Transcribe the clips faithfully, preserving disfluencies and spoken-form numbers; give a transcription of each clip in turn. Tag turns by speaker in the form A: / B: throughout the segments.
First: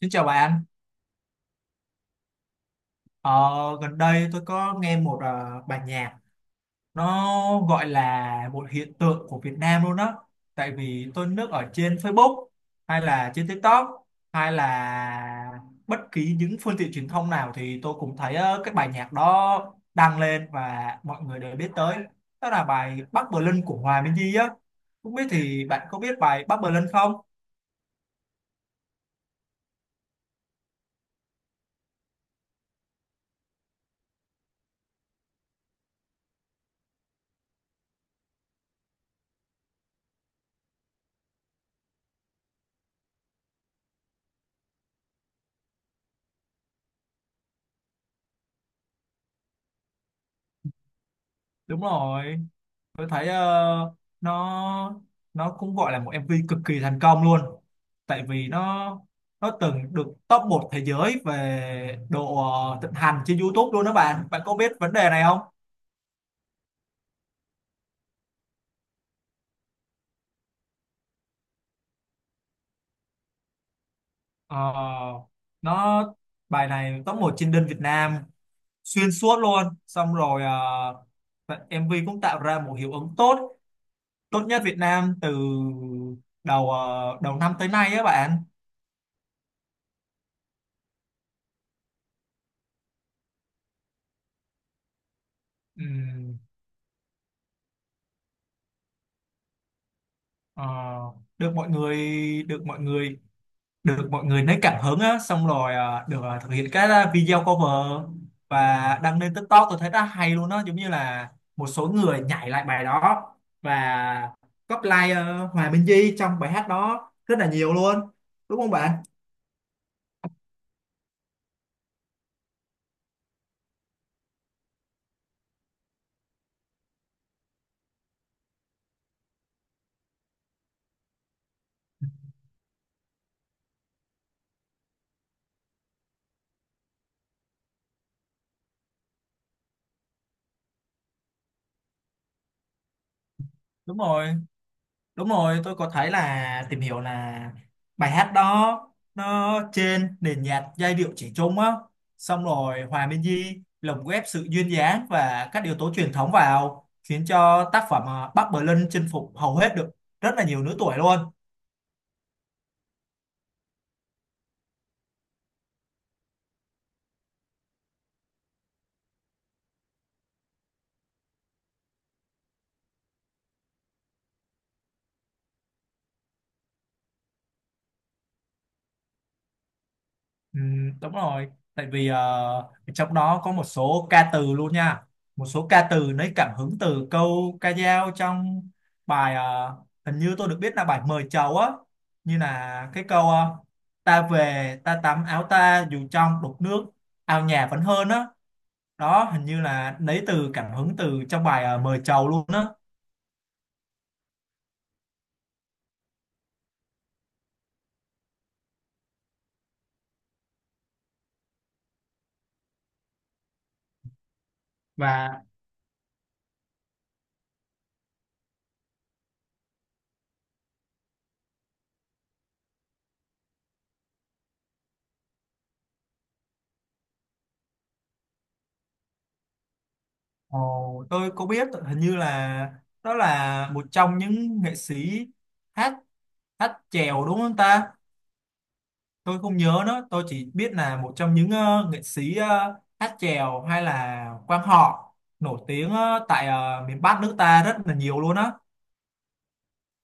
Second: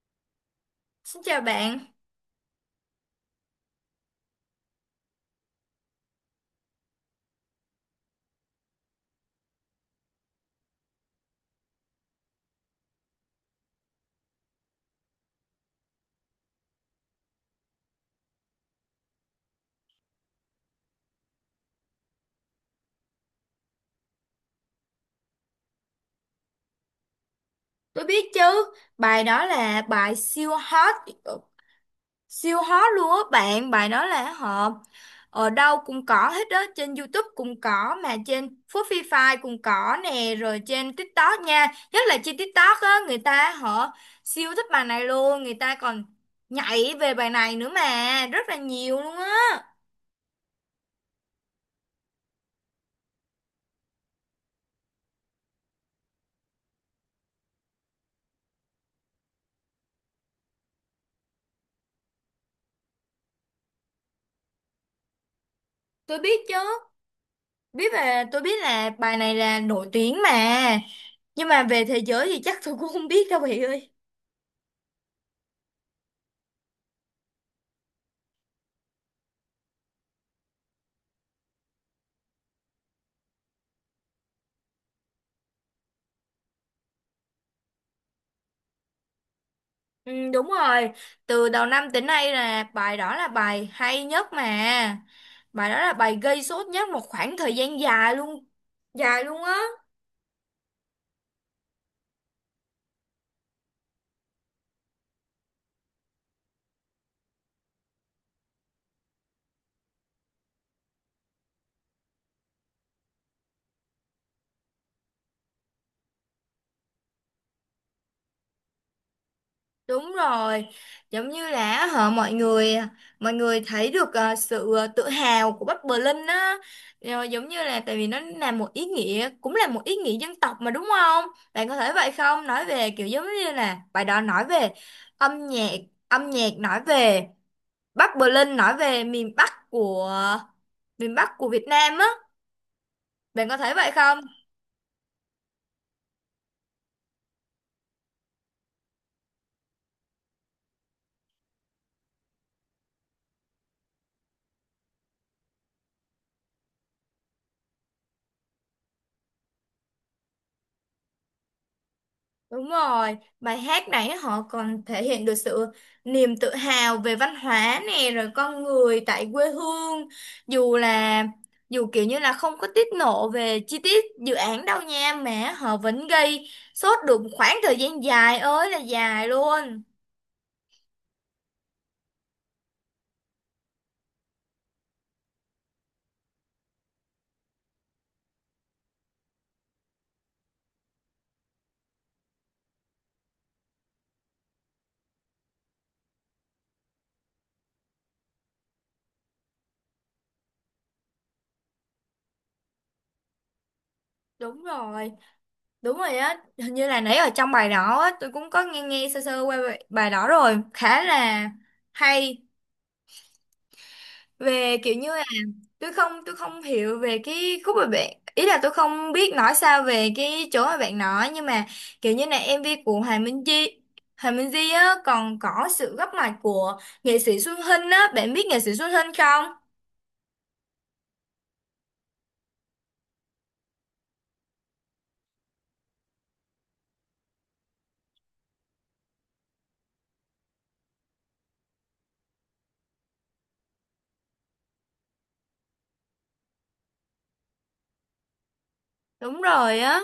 A: Xin chào bạn,
B: Xin chào bạn.
A: ờ, gần đây tôi có nghe một ờ, bài nhạc nó gọi là một hiện tượng của Việt Nam luôn đó, tại vì tôi lướt ở trên Facebook hay là trên TikTok hay là bất kỳ những phương tiện truyền thông nào thì tôi cũng thấy ờ, cái bài nhạc đó đăng lên và mọi người đều biết tới. Đó là bài Bắc Berlin của Hòa Minzy á. Không biết thì bạn có biết bài Bắc Berlin không?
B: Tôi biết chứ, bài đó là bài siêu hot, ờ, siêu hot luôn á bạn, bài đó là họ ở đâu cũng có hết đó, trên YouTube cũng có, mà trên Spotify cũng có nè, rồi trên TikTok nha, nhất là trên TikTok á, người ta họ siêu thích bài này luôn, người ta còn nhảy về bài này nữa mà, rất là nhiều luôn á,
A: Đúng rồi, tôi thấy ờ, nó nó cũng gọi là một em vê cực kỳ thành công luôn, tại vì nó nó từng được top một thế giới về độ ờ, thịnh hành trên YouTube luôn đó bạn. Bạn có biết vấn đề này không?
B: tôi biết chứ, biết về, tôi biết là bài này là nổi tiếng mà, nhưng mà về thế giới thì chắc tôi cũng không biết đâu bạn ơi.
A: Ờ, nó Bài này top một trên đơn Việt Nam xuyên suốt luôn. Xong rồi ờ, em vê cũng tạo ra một hiệu ứng tốt, tốt nhất Việt Nam từ đầu ờ, đầu năm tới nay á bạn.
B: Ừ, đúng rồi, từ đầu năm tới nay là bài đó là bài hay nhất mà. Bài đó là bài
A: Ừm,
B: gây sốt nhất một khoảng thời gian dài luôn, dài luôn á.
A: ờ, được mọi người được mọi người được mọi người lấy cảm hứng á, xong rồi à, được à, thực hiện các à, video cover và đăng lên TikTok. Tôi thấy rất hay luôn đó, giống như là một số người nhảy lại bài đó và copy like ờ, Hòa Minh Di trong bài hát đó rất là nhiều luôn, đúng không bạn?
B: Đúng rồi, giống như là họ mọi người mọi người thấy được ờ, sự ờ, tự hào của Bắc Berlin á. Rồi giống như là tại vì nó là một ý nghĩa cũng là một ý nghĩa dân tộc mà đúng không? Bạn có thấy vậy không? Nói về kiểu giống như là bài đó nói về âm nhạc, âm nhạc nói về Bắc Berlin, nói về miền Bắc của miền Bắc của Việt Nam á, bạn có thấy vậy
A: Đúng
B: không?
A: rồi. Đúng rồi, tôi có thấy là tìm hiểu là bài hát đó nó trên nền nhạc giai điệu trẻ trung á, xong rồi Hòa Minzy lồng ghép sự duyên dáng và các yếu tố truyền thống vào khiến cho tác phẩm à, Bắc Berlin chinh phục hầu hết được rất là nhiều lứa tuổi luôn.
B: Đúng rồi, bài hát này họ còn thể hiện được sự niềm tự hào về văn hóa nè, rồi con người tại quê hương, dù là dù kiểu như là không có tiết lộ về chi tiết dự án đâu nha, mà họ vẫn gây sốt được một khoảng thời gian dài ơi là dài luôn.
A: Ừ, đúng rồi, tại vì ờ, trong đó có một số ca từ luôn nha, một số ca từ lấy cảm hứng từ câu ca dao trong bài ờ, hình như tôi được biết là bài mời chầu á, như là cái câu ờ, ta về ta tắm áo ta dù trong đục nước ao nhà vẫn hơn á. Đó, hình như là lấy từ cảm hứng từ trong bài ờ, mời chầu luôn á
B: Đúng rồi. Đúng rồi á, hình như là nãy ở trong bài đó á, tôi cũng có nghe nghe sơ sơ qua bài bài đó rồi, khá là hay. Về kiểu như là
A: và
B: tôi không tôi không hiểu về cái khúc mà bạn ý là, tôi không biết nói sao về cái chỗ mà bạn nói, nhưng mà kiểu như là em vi của Hoàng Minh Di, Hoàng Minh Di á, còn có sự góp mặt của nghệ sĩ Xuân Hinh á, bạn biết nghệ sĩ Xuân Hinh không?
A: Ồ, tôi có biết, hình như là đó là một trong những nghệ sĩ hát hát chèo đúng không ta? Tôi không nhớ nữa, tôi chỉ biết là một trong những ờ, nghệ sĩ ờ, hát chèo hay là quan họ nổi tiếng ờ, tại ờ, miền Bắc nước ta rất là nhiều luôn á.
B: Đúng rồi á.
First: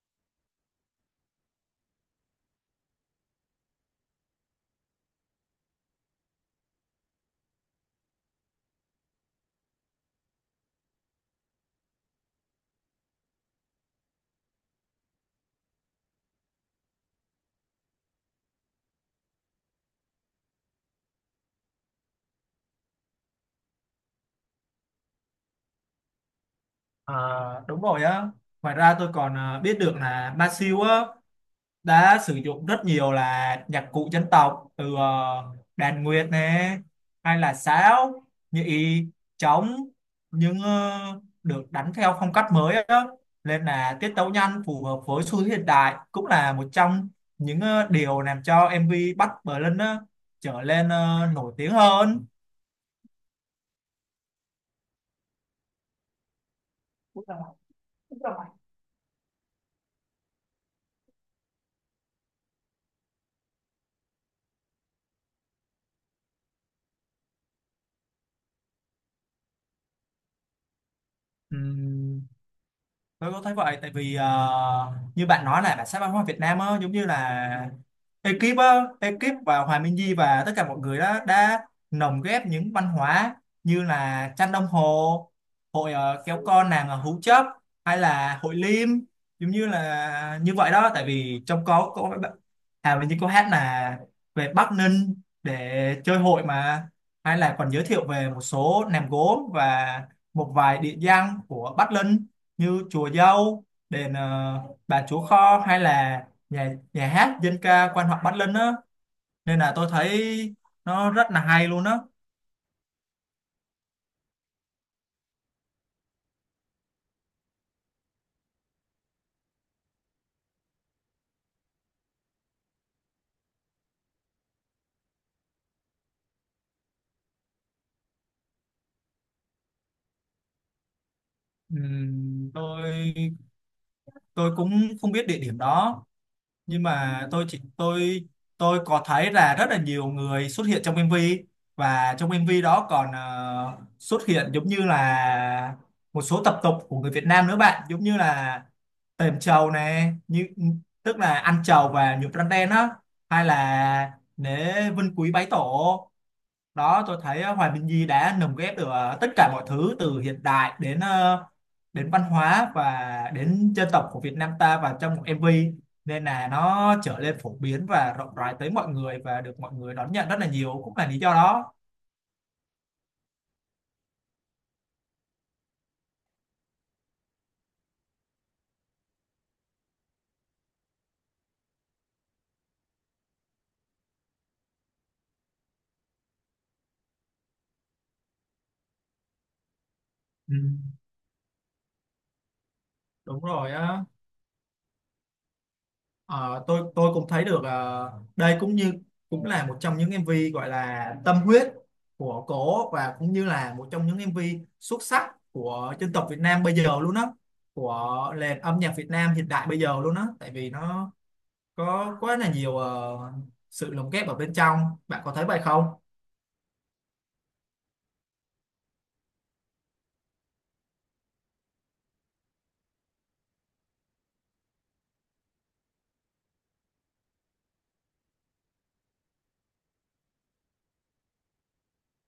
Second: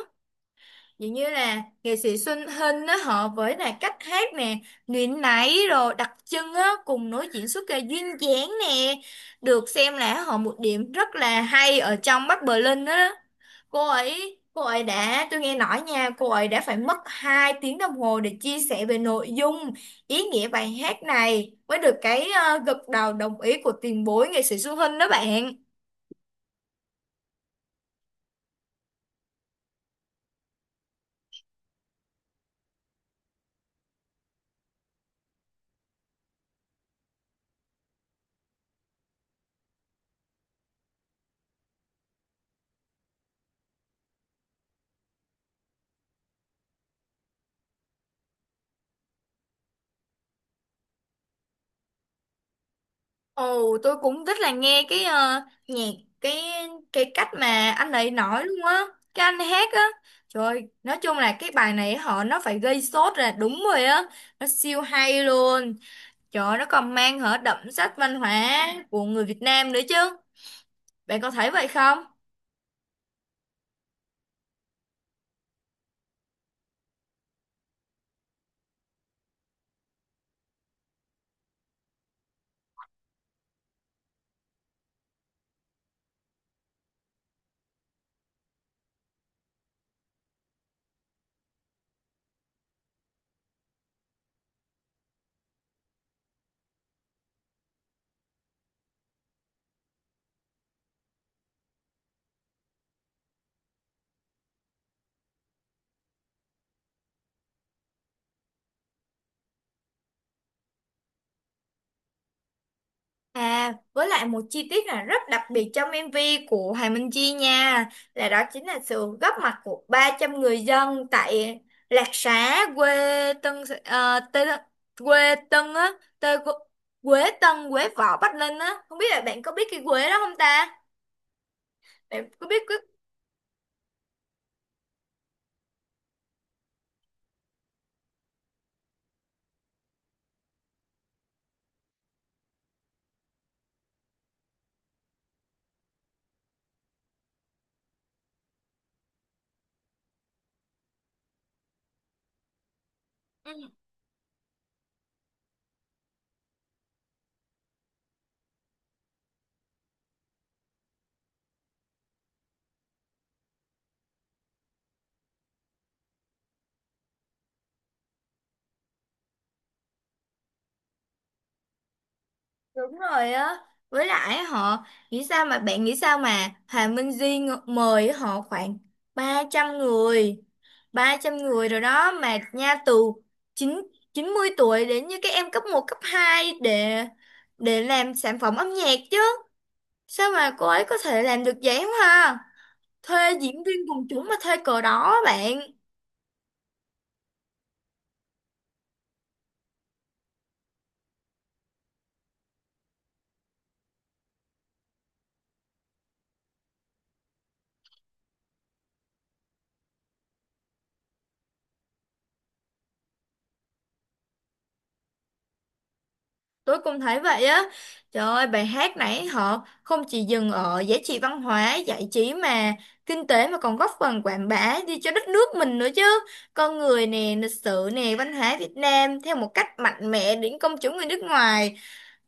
B: Dường như là nghệ sĩ Xuân Hinh á, họ với là cách hát nè, nguyện nãy rồi đặc trưng á, cùng nói diễn xuất là duyên dáng nè, được xem là họ một điểm rất là hay ở trong Bắc Berlin á. Cô ấy cô ấy đã, tôi nghe nói nha, cô ấy đã phải mất hai tiếng đồng hồ để chia sẻ về nội dung, ý nghĩa bài hát này mới được cái ờ, gật đầu đồng ý của tiền bối nghệ sĩ Xuân Hinh đó bạn.
A: À, đúng rồi á. Ngoài ra tôi còn ờ, biết được là Ba Siêu á đã sử dụng rất nhiều là nhạc cụ dân tộc, từ ờ, đàn nguyệt nè, hay là sáo, nhị, trống, nhưng ờ, được đánh theo phong cách mới á, nên là tiết tấu nhanh phù hợp với xu thế hiện đại, cũng là một trong những ờ, điều làm cho em vê Bắc Bling á trở lên ờ, nổi tiếng hơn.
B: Ồ, tôi cũng rất là nghe cái ờ, nhạc, cái cái cách mà anh ấy nói luôn á, cái anh hát á. Trời ơi, nói chung là cái bài này họ nó phải gây sốt là đúng rồi á, nó siêu hay luôn. Trời ơi, nó còn mang hở đậm sắc văn hóa của người Việt Nam nữa chứ. Bạn có thấy vậy không?
A: Ừm, tôi có thấy vậy, tại vì ờ, như bạn nói là bản sắc văn hóa Việt Nam á, giống như là ekip á ekip và Hòa Minh Di và tất cả mọi người đó đã lồng ghép những văn hóa như là tranh đồng hồ, hội ờ, kéo con nàng ở Hú Chấp hay là hội Liêm, giống như là như vậy đó. Tại vì trong có có à, mình như có hát là về Bắc Ninh để chơi hội mà, hay là còn giới thiệu về một số nèm gốm và một vài địa danh của Bắc Ninh như chùa Dâu, đền ờ, Bà Chúa Kho, hay là nhà nhà hát dân ca quan họ Bắc Ninh á, nên là tôi thấy nó rất là hay luôn á.
B: À, với lại một chi tiết là rất đặc biệt trong em vi của Hoàng Minh Chi nha, là đó chính là sự góp mặt của ba trăm người dân tại Lạc Xá, quê Tân, ờ, Tê, quê Tân á, Tê, Quế Tân, Quế Võ, Bắc Ninh á. Không biết là bạn có biết cái quế đó không ta? Bạn có
A: Ừm,
B: biết cái...
A: tôi tôi cũng không biết địa điểm đó, nhưng mà tôi chỉ tôi tôi có thấy là rất là nhiều người xuất hiện trong em vê, và trong em vê đó còn ờ, xuất hiện giống như là một số tập tục của người Việt Nam nữa bạn, giống như là tềm trầu này, như tức là ăn trầu và nhuộm răng đen á, hay
B: Ừ,
A: là lễ vinh quý bái tổ. Đó, tôi thấy ờ, Hoài Minh Di đã lồng ghép được ờ, tất cả mọi thứ từ hiện đại đến ờ, đến văn hóa và đến dân tộc của Việt Nam ta vào trong một em vê, nên là nó trở nên phổ biến và rộng rãi tới mọi người và được mọi người đón nhận rất là nhiều, cũng là lý do đó.
B: đúng rồi á. Với lại họ nghĩ sao, mà bạn nghĩ sao mà Hoàng Minh Di ng- mời họ khoảng ba trăm người, ba trăm người rồi đó mà nha, từ chín chín mươi tuổi đến như các em cấp một cấp hai để để làm sản phẩm âm nhạc chứ. Sao mà
A: Ừ,
B: cô ấy có thể làm được vậy không ha? Thuê
A: đúng
B: diễn
A: rồi
B: viên
A: á.
B: quần chúng mà thuê cờ đó á bạn.
A: Ờ, tôi tôi cũng thấy được ờ, đây cũng như cũng là một trong những em MV gọi là tâm huyết của cổ, và cũng như là một trong những em MV xuất sắc của dân tộc Việt Nam bây giờ luôn á, của nền âm nhạc Việt Nam hiện đại bây giờ luôn á, tại vì nó có quá là nhiều ờ, sự lồng ghép ở bên trong. Bạn có thấy vậy không?
B: Tôi cũng thấy vậy á. Trời ơi, bài hát nãy họ không chỉ dừng ở giá trị văn hóa, giải trí mà kinh tế, mà còn góp phần quảng bá đi cho đất nước mình nữa chứ. Con người nè, lịch sử nè, văn hóa Việt Nam theo một cách mạnh mẽ đến công chúng người nước ngoài,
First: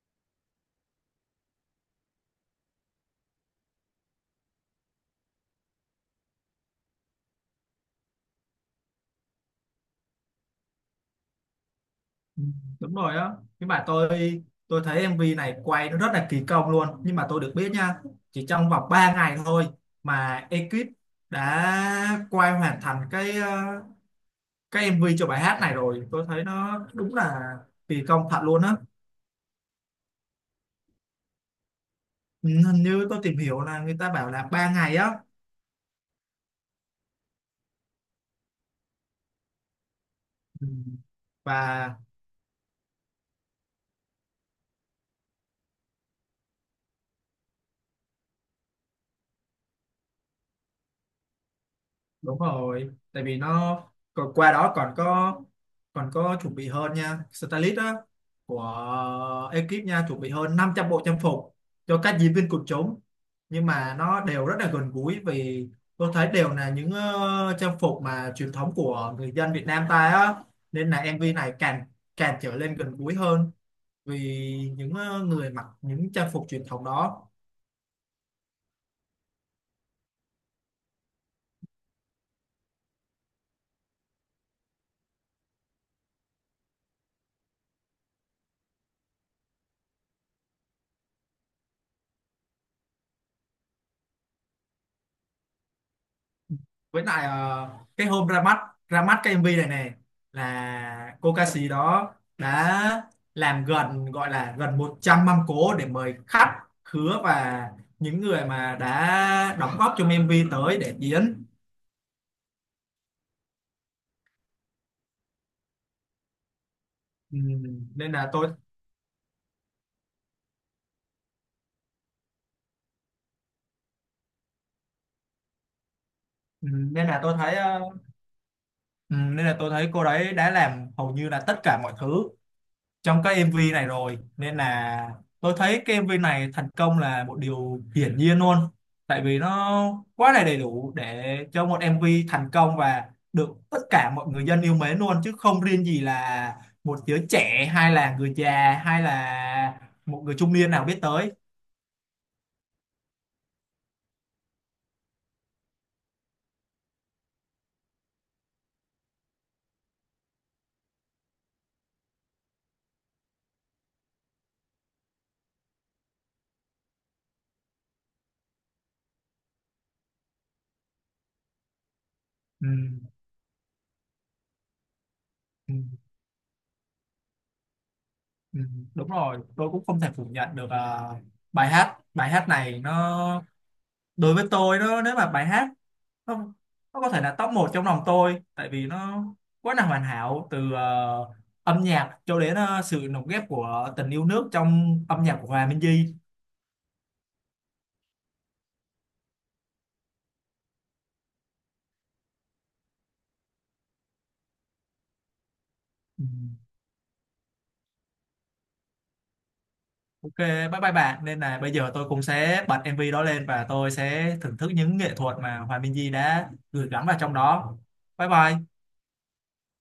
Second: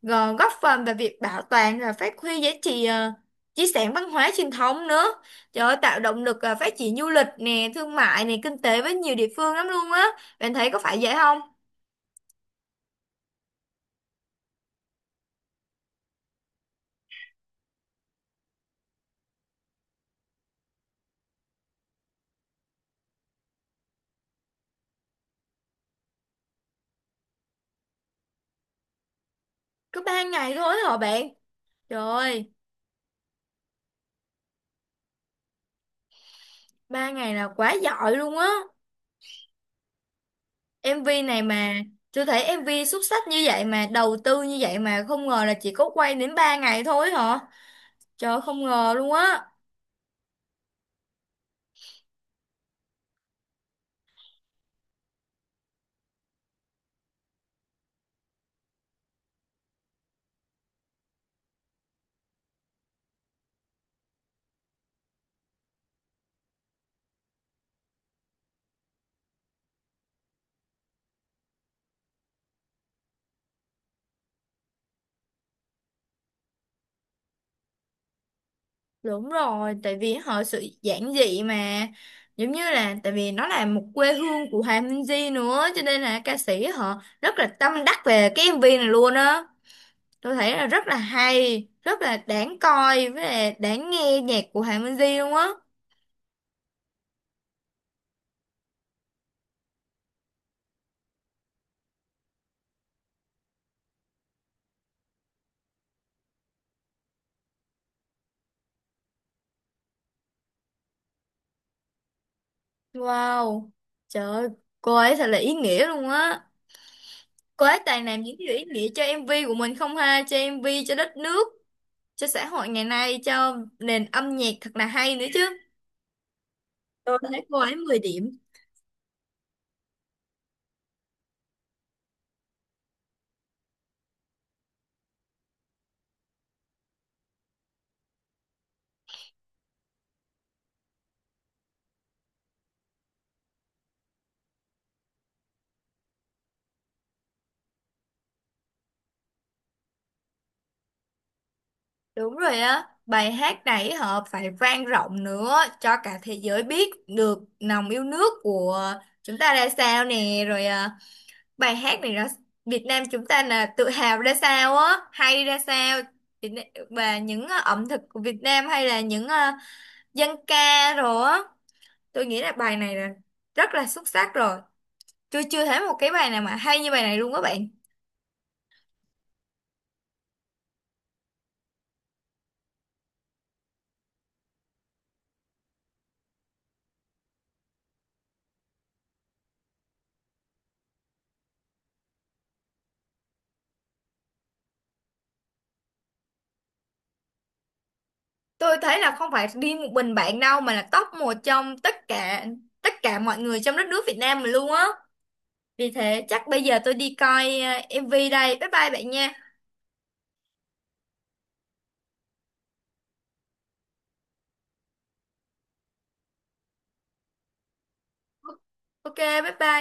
B: gờ- góp phần vào việc bảo toàn và phát huy giá trị ờ, di sản văn hóa truyền thống nữa. Trời ơi, tạo động lực ờ, phát triển du lịch nè, thương mại nè, kinh tế với nhiều địa phương lắm luôn á, bạn thấy có phải vậy không?
A: Ừ, đúng rồi đó, nhưng mà tôi tôi thấy em vê này quay nó rất là kỳ công luôn, nhưng mà tôi được biết nha, chỉ trong vòng ba ngày thôi mà ekip đã quay hoàn thành cái ờ, cái em vê cho bài hát này rồi, tôi thấy nó đúng là kỳ công thật luôn á.
B: Có ba ngày thôi hả bạn? Trời
A: Ừ,
B: ơi,
A: hình như tôi tìm hiểu là người ta bảo là ba ngày á.
B: ba ngày là quá giỏi luôn á.
A: Ừ,
B: em vi này mà,
A: và
B: tôi thấy em vê xuất sắc như vậy mà đầu tư như vậy mà không ngờ là chỉ có quay đến ba ngày thôi hả. Trời ơi, không ngờ luôn á.
A: đúng rồi, tại vì nó còn qua đó còn có còn có chuẩn bị hơn nha, stylist á, của ekip nha, chuẩn bị hơn năm trăm bộ trang phục cho các diễn viên quần chúng, nhưng mà nó đều rất là gần gũi, vì tôi thấy đều là những ờ, trang phục mà truyền thống của người dân Việt Nam ta á, nên là em vê này càng càng trở lên gần gũi hơn, vì những ờ, người mặc những trang phục truyền thống đó.
B: Đúng rồi, tại vì họ sự giản dị mà, giống như là tại vì nó là một quê hương của Hòa Minzy nữa, cho nên là ca sĩ họ rất là tâm đắc về cái em vê này luôn á. Tôi thấy là rất là hay, rất là đáng coi với là đáng nghe nhạc của Hòa Minzy luôn á.
A: Với lại ờ, cái hôm ra mắt, ra mắt cái em vê này này là cô ca sĩ đó đã làm gần, gọi là gần một trăm mâm cỗ để mời khách khứa và những người mà đã đóng góp trong em vê tới để diễn.
B: Wow. Trời ơi, cô ấy thật là ý nghĩa luôn á.
A: Ừ,
B: Cô ấy toàn
A: nên
B: làm
A: là
B: những
A: tôi
B: điều ý nghĩa cho em vê của mình không ha, cho em vê, cho đất nước, cho xã hội ngày nay, cho nền âm nhạc thật là hay nữa chứ.
A: ừ, nên
B: Tôi
A: là tôi
B: thấy
A: thấy
B: cô ấy
A: ờ,
B: mười điểm.
A: ừ, nên là tôi thấy cô đấy đã làm hầu như là tất cả mọi thứ trong cái em vê này rồi, nên là tôi thấy cái em vê này thành công là một điều hiển nhiên luôn, tại vì nó quá là đầy đủ để cho một em vê thành công và được tất cả mọi người dân yêu mến luôn, chứ không riêng gì là một đứa trẻ hay là người già hay là một người trung niên nào biết tới.
B: Đúng rồi á, bài hát này họ phải vang rộng nữa cho cả thế giới biết được lòng yêu nước của chúng ta ra sao nè, rồi à, bài hát này là Việt Nam chúng ta là tự hào ra sao á, hay ra sao Việt Nam, và những à, ẩm thực của Việt Nam hay là những à, dân ca rồi á, tôi nghĩ là
A: Ừ,
B: bài này là rất là xuất sắc rồi. Tôi chưa
A: ừ,
B: thấy một cái bài nào mà hay như bài này luôn các bạn.
A: ừ, đúng rồi, tôi cũng không thể phủ nhận được ờ, bài hát bài hát này, nó đối với tôi nó nếu mà bài hát không nó có thể là top một trong lòng tôi, tại vì nó quá là hoàn hảo, từ ờ, âm nhạc cho đến ờ, sự lồng ghép của tình yêu nước trong âm nhạc của Hòa Minh Di.
B: Tôi thấy là không phải riêng một mình bạn đâu, mà là top một trong tất cả, tất cả mọi người trong đất nước Việt Nam mà luôn á. Vì
A: Ừ.
B: thế chắc bây giờ tôi đi coi ờ, em vê đây, bye bye bạn nha.
A: OK, bye bye bạn, nên là bây giờ tôi cũng sẽ bật em vê đó lên và tôi sẽ thưởng thức những nghệ thuật mà Hòa Minh Di đã gửi gắm vào trong đó. Bye bye.
B: Ok, bye bye.